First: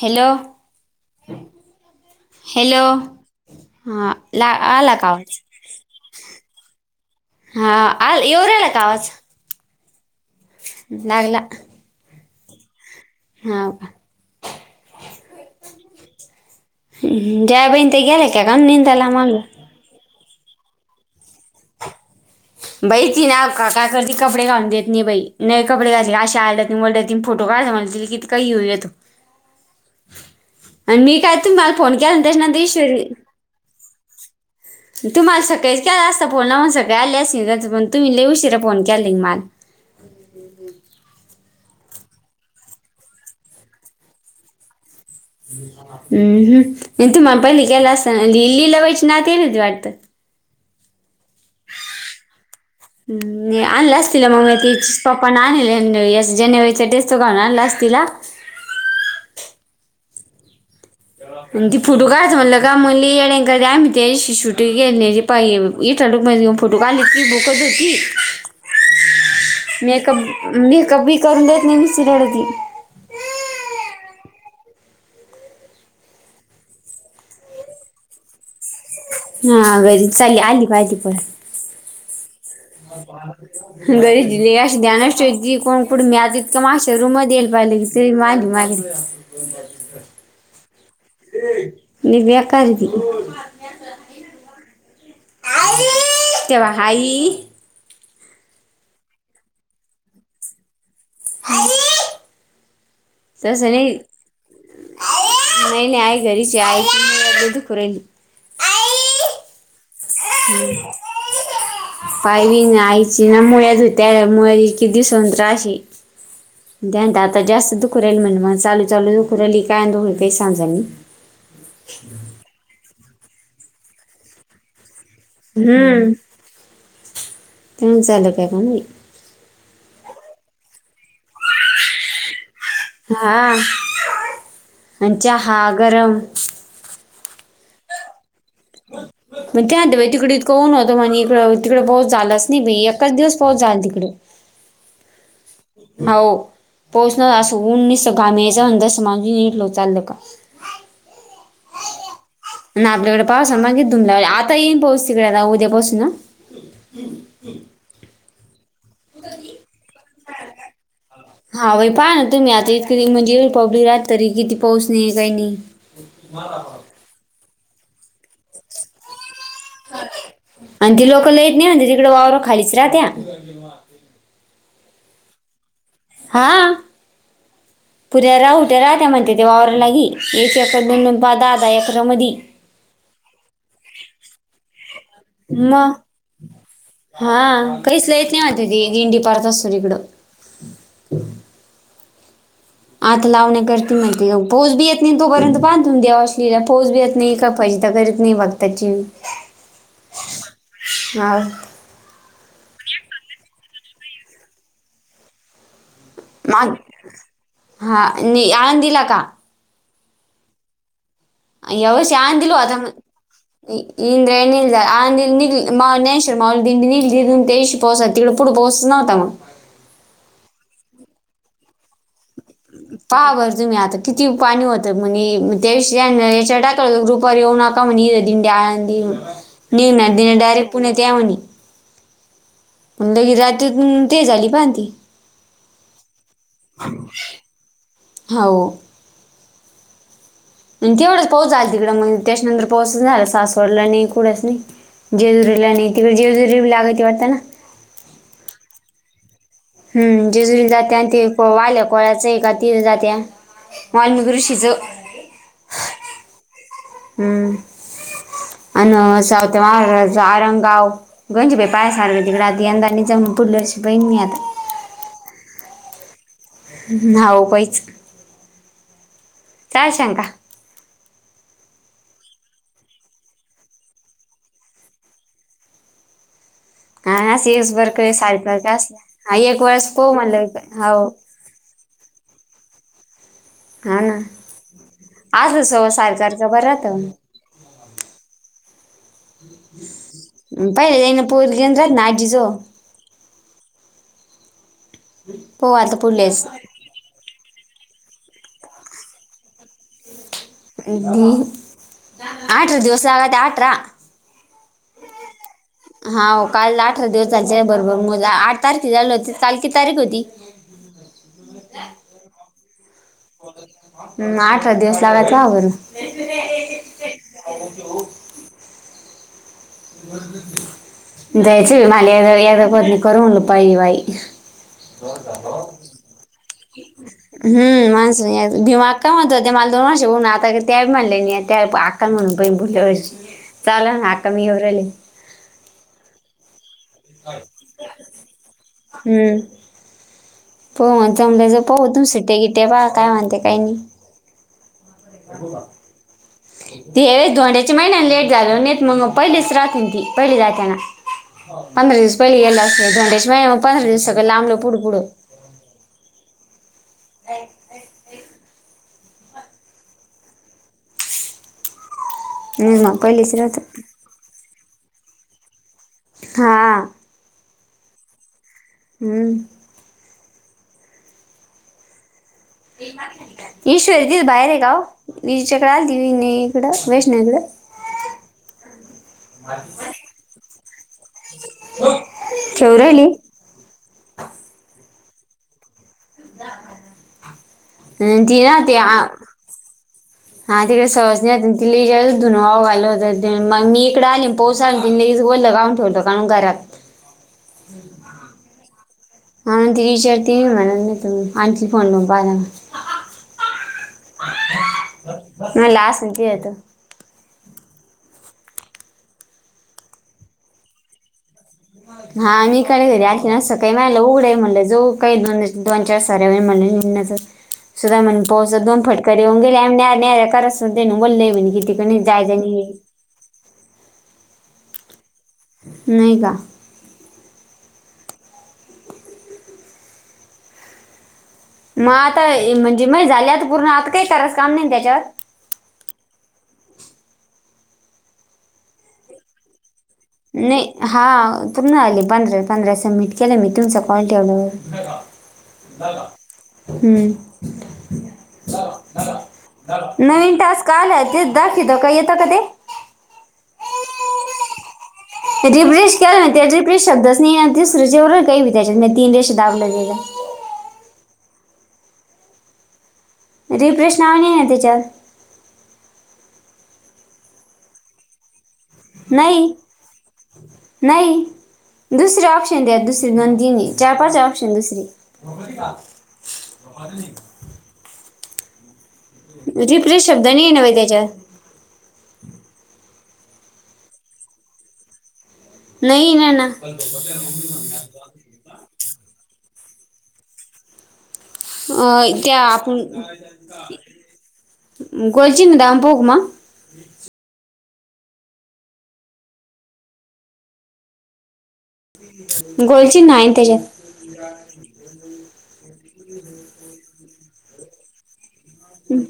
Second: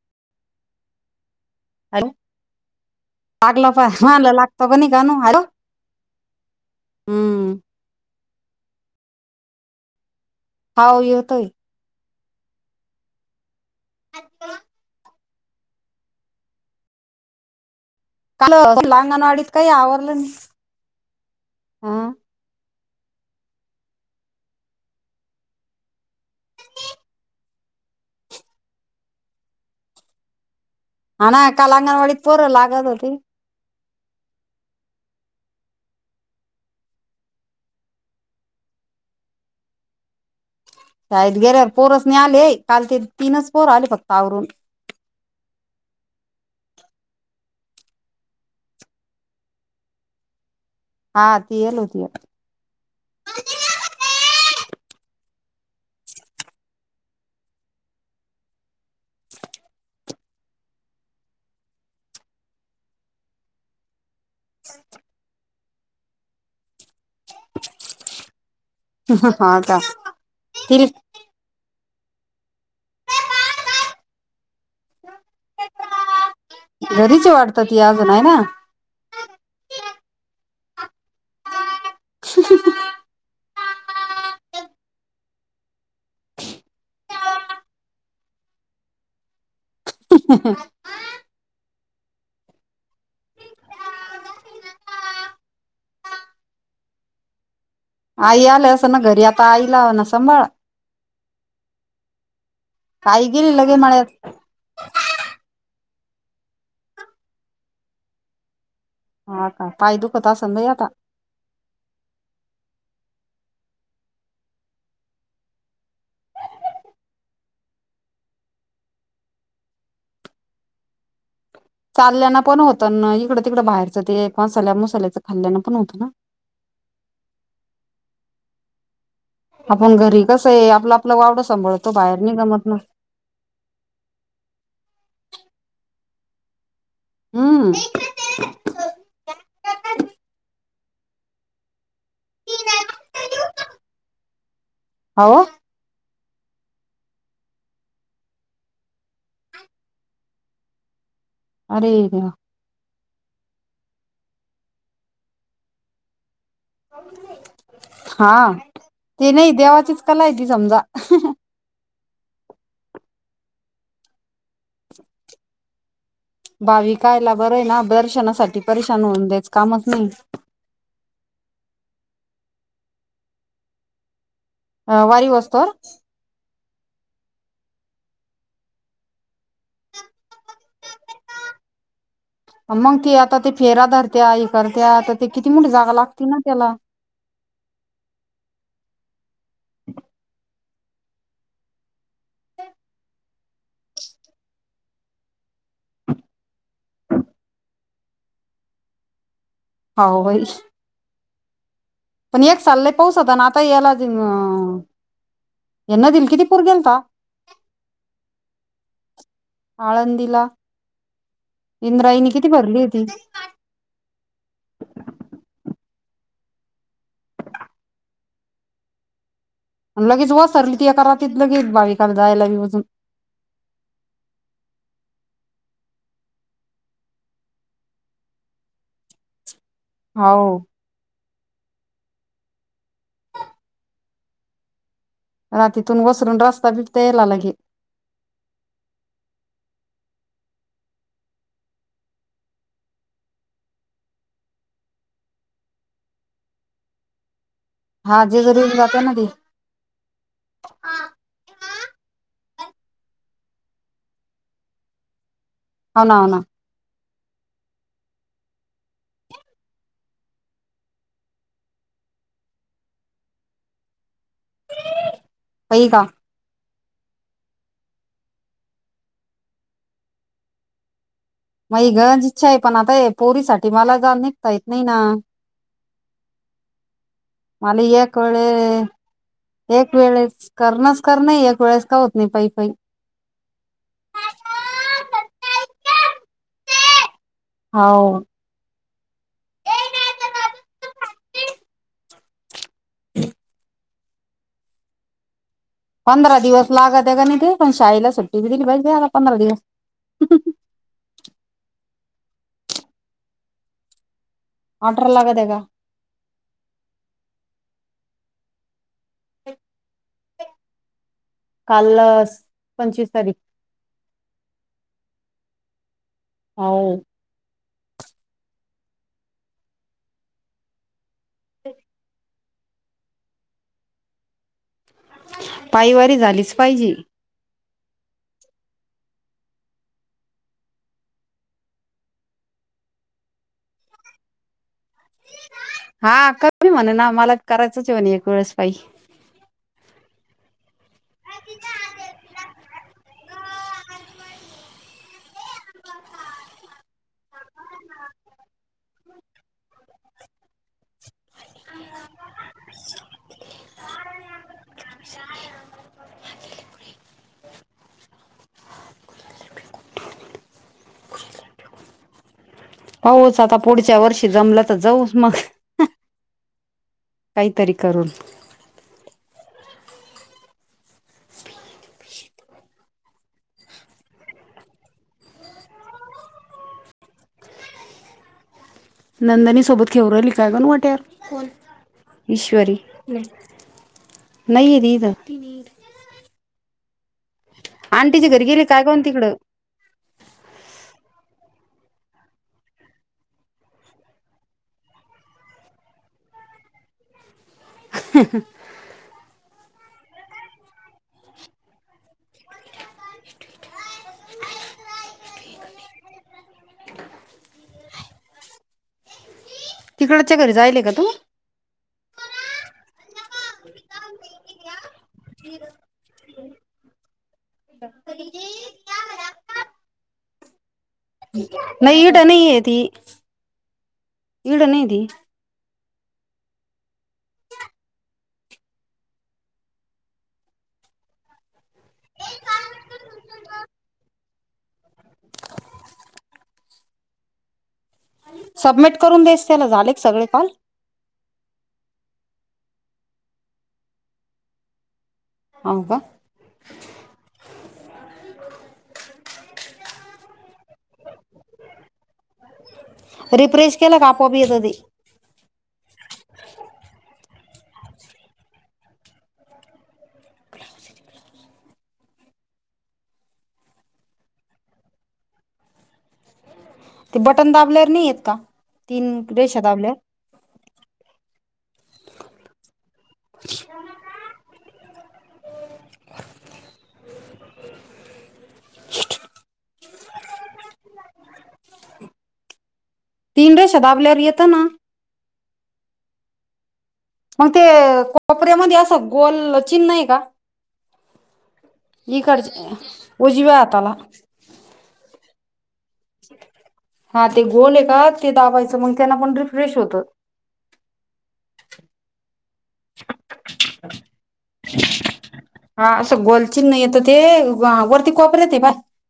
Hello! Hello हा ला आला का आवाज [unintelligible] हम्म हा येऊ राहिला का आवाज? हाव यु लागला हा [unintelligible] [unintelligible] काय आवरलं नाय आ. बाई ती ना काय करते बाई कपडे घालून देत नाय कपडे घातली की अशी ओरडतील आवडते आणि. [unintelligible] ो काय स म्हण त किती काही येऊया तू. आणि मी हा काय ना काल तुमही अंगणवाडीत मला पोरं केला त्याश लागत होते तुम्हाला सकाळीच केला असता फोन सगळे आले असं पर लईच उशिरा फोन केला तुम्ही मला शळद गेरवर पोरस नाही आले काल ते तीनच पोर आले फत्त आवरून. हम् हम तू मला पहिली गला असता लिलीि लवायची ना ते ना वाटत. हा तएलो त. नाही आणलं अस तिला मग म त चिज पप्पा आण या जानेवारीचा टस तो कर आणला अस तिला [unintelligible] आणि ती फोटो काढता म्हणल का म्हणली येडम्ही ते. शूटींग के पाहि इठाडक माऊन फोटो काढलीली बुकच होती. हा का मेकअप ती मेकअप बी करून देत निस्त रडती. घरीच हाय ती अजून वाटतं हाय ना. हा घरी चाली आली पाहिली पण. घरी दि अ ध्यानाशे कोण कुठे म्या इतं माशा रूम मध्ये येईल पाहिले क. [unintelligible] ते मागली मागेली. [inaudible] ह. [unintelligible] न बकाी. [unintelligible] ते बघा हाय. आई आली असेल ना घरी आता आईला म्हणाव सांभाळा आई गेली तसं लगे नाय. मळ्यात नाय नाय घरीच हाय आईची कंबर दुखू रायलि. हा आता पाय दुखत असल लै आता. पाहिवी ना आईची ना मुळ्या होती्या मु किती संत्रशी. [unintelligible] त्यान आता जास्त दुख राहिल म्हण मग लू चालू दुखर राहिली काय दुखरते ते सजाली [unintelligible] चालल्याना पण होतं ना इकडं तिकड बाहेरचं ते एक मासाल्या मसाल्याच. हम्म ते चालू काय पण. आपण घरी कसं आहे आपलं आपलं वावड सांभाळतो बाहेर नि जमत ना. हा आणि च्याहा गरम ह. मग त्या आ बाई तिकडेक कोण होतं म्हण इ तिकडे पाऊस झालाच नाही एकाच दिवस पाऊस झाला तिकडे होव हो पोहोचणार असं नस घामेचा अंदर समाजून निटलो चाल का. [unintelligible] अरे देवा. ना आपल्याकडे पावसा मागे तुमला आता येईन पाहस तिकडे आ उद्या पाासून ना [unintelligible] हा ति नाय देवाची कला हाय समजा. हा भाई पाहा ना तम्ही आता इतक म्हणजे पब्लिक राहात तरी किती. [unintelligible] पाऊस नाही काही नाही. कायला बरं आहे ना दर्शनासाठी परेशान होऊन द्यायच कामच नाय. आणि ती लोक ल येत नाही तिकडे वावर खालीच राहत्या ह. अ वारी वाजतो. हा. पुद्या राहू ते राहत म्हणते ते वावररा लागी एक एकरा दोन दोन पा द आधा एकरा मध. [unintelligible] मग ते आता ते फेरा धरत्या इ करत्या आता ते किती मोठी मग जागा लागतील ना त्याला. हा काहीच यत नाही म ती दिंडी असतो तिकडं. [unintelligible] आत लावण्याकरती महि पोस बी येत नाही तोपर्यंत बांधून द्यावा असलेला पोस बी येत नाही का [inaudible] [inaudible] हो भाई. हा.. पण एक सालला पाऊस होता ना आता याला यांना दिल किती. पूर माग गेलता हा नि आणून दिला का? आळंदिला. यावर्ष आळंदीला होता भरली म्हणून होती [unintelligible] [unintelligible] पो तिकडे पुढे पोचव्हता मग [unintelligible] लगेच वसरली ती एका रातीत [unintelligible] लगेच बाविकाला जायला बी वजून [unintelligible] [unintelligible] म्हडळा निघणार दि हो डयरेक्ट पुणे ते म्ह आणि [unintelligible] [unintelligible] ती. हा तिथून वसरून रस्ता बिटता यायला लागे. [unintelligible] हाऊ. आणि तेवढंच पाऊोच झाल तिकडं मग त्याच्यानंतर पाोच झाला सासवडला नाही कुठेच नाही. [unintelligible] [unintelligible] वाटते ना. हा जेजूरीला जाते ना ती. हम्म जिजुरी जाते आणि ते वाल्या [unintelligible] आहे का जात्या. वाल्मिकी रूशीच [unintelligible] हाव ना हा ना. अन [unintelligible] गोंचे पायसारखं तिकडे आता यंदा नि जा पुटलं अस बईन मी आता [unintelligible] [unintelligible] [unintelligible] हा उपायच काय शंका? मग गरंज इच्छा आहे पण आता पोरी साठी मला जा निघता येत नाही ना. आणि असं [inaudible] मला बरं काही एक सारखं असलं हा वेळे वेळेस एक पाहू वेळे म्हणलं करणच हो कर नाही एक वेळेस [unintelligible] [unintelligible] पाई पाई. हा ना आजस सायकारचं बरंत [unintelligible] हाव. [unintelligible] आजीचं. पाहू आता पंधरा पुढलेच दिवस लागत आहे का नाही ते पण शाळेला सुट्टी बी दिली पाहिजे आला पंधरा दिवस अदी आठर दिवस लागात आठरा [unintelligible] ऑडर लाग दे आहे का [unintelligible] हा काल अठरा दिवस चालच्या बरोबर मुला आठ तारखे झालं होती काल कीती तारीख होती? [unintelligible] काल पंचवीस तारीख. अठरा दिवस [unintelligible] हौ. [unintelligible] जायच मला येदा कोणी करून म्हल पाई बाई [unintelligible] पायवारी झालीच पाहिजे. [unintelligible] का म्हणून प भोलवरची चाला नाका मी एवरले [unintelligible] हा क मी म्हणे ना मला करायचंचवणे एक वेळेस पाई [unintelligible] हम्म. होमच पाहू तू सिट्ट्या गिट्या पा काय म्हणते काही नाही [inaudible] [inaudible] ते धोंड्याच्या महिन्यान लेट झालं नई त मंग पयलेच रातेन ती पयली रातेना. [unintelligible] [inaudible] [inaudible] हम्म, मग पहिलेच पाऊच आता राहत पुढच्या वर्षी जमलं तर जाऊस मग. हां. काहीतरी करून. हम्म. [inaudible] ईश्वर त बाहेर गाव विच्याकडे आली त इकडं वैष्ण इकडे [inaudible] ठेवू राहिली [unintelligible] [unintelligible] अन आंटीच्या ती घरी ना गेले ते काय आ- काण तिकडं. [unintelligible] [unintelligible] [unintelligible] [unintelligible] म्हणला असं की हित. तिकडच्या घरी जायली का तू. [unintelligible] काही दोन दोन चार साऱ्या व म्हच. [unintelligible] न बोलले म्हणे कितीिकणी नाही इड जाय. नाहीये ती [unintelligible] नाहीय का. मग आता म्हणजे मग झाल्या तर पूर्ण आता काही करायच काम नाही त्याच्यावर. सबमिट करून जायचं त्याला झालं. नई हा पूर्ण आले, पंधराच् पंधरा सबमिट केले मी तुमचा काॅल ठेवल्यावर् हो का हम्म. नवीन तास काला ते दाखित काय येतं का ते. रिफ्रेश केलं का आपोआप येते. [unintelligible] रिफ्रेश नाव नईये न त्याच्यावर् ते बटन दाबल्यावर नाही आहेतेत का तीन नाही रेषा दाबल्यावर नाही दुसर ऑप्शन द्या दुसरी दोन तीनही चार पाच ऑप्शन दुसरी. [inaudible] रिफ्रेश शब्द नाहीये व त्याच्या. तीन रेषा दाबल्यावर येतं ना. नई न न. [inaudible] मग ते कोपऱ्यामध्ये असं गोल चिनन आहे का. इ अं, त्या खडच आपण उजिव्या आताला. [unintelligible] हा ते गोल आहे का ते दाबायचं मग त्यांना पण रिफ्रेश होतं. गोल चिन्ह हे त्याच्यात हा असं गोल चिन्ह येतं ते वा वरती कोपऱ्यात ये बा. हुम.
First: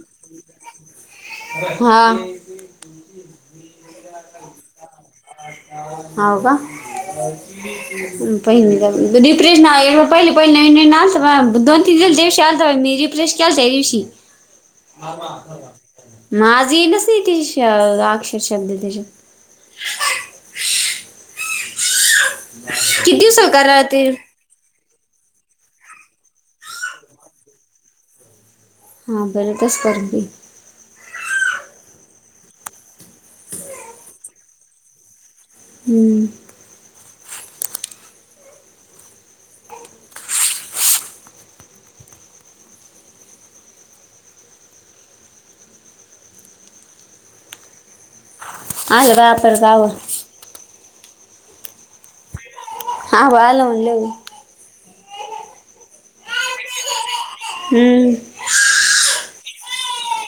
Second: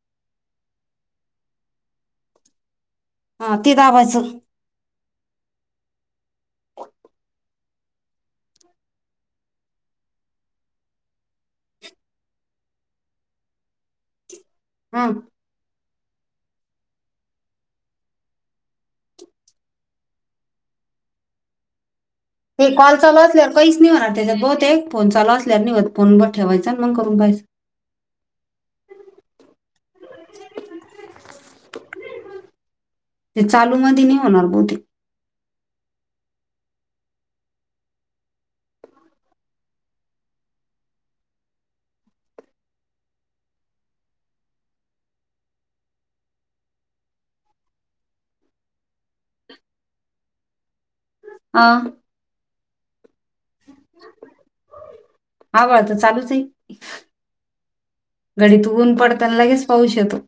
हा. [unintelligible] घेऊन ये. हा ती दाबायचं. हा बाबा. बहिणीला पण डीप्रेज नाय पहिली पहिले नवीन नवीन असं ना, दोन तीन दिवस शांत नि [unintelligible] ट. माझी येईलच ते की [inaudible] अक्षर शब्द त्याच्यात. ते कॉल किती चालू दिवसाला असल्यावर काही करा नाही ते होणार त्याच्यात बहुतेक फोन चालू असल्याने नाही होत फोन बंद ठेवायचा आणि मग करायचं. हा बरं त सर्दी. ते चालू मध नाही होणार बोती. हुम. आलं रात्र जाऊ. हा. हा बाळाला म्हणलेली. आवाज तर चालूच ये. हुंम घडीत ऊन पडतं ना लगेच पाऊस येतो.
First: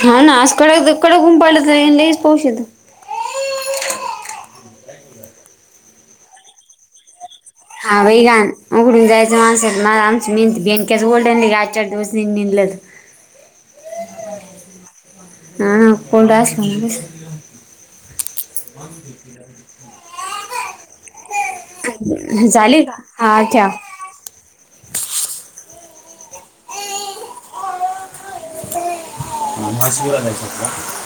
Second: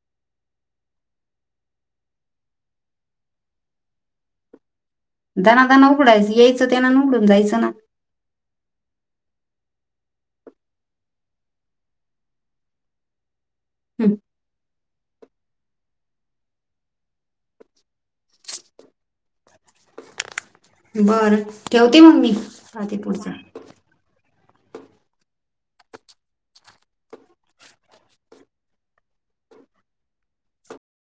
हा ना आज कडक तर कडक ऊन पडलं जाईल लगेच पाऊस येतो. दना दना उघडायचं यायचं त्यानं आणि उघडून जायाचं ना हा बै गाण उघडून जायचं माणस आमची मेंती बेंक्याचं ओल्डंली गाज चार दिवस निलं. हुम. हा कोड असं दिसत. अह. बर ठेवते मग मी पाहते का पुढचं. हा ठेव मला सुद्धा आणायचा होता.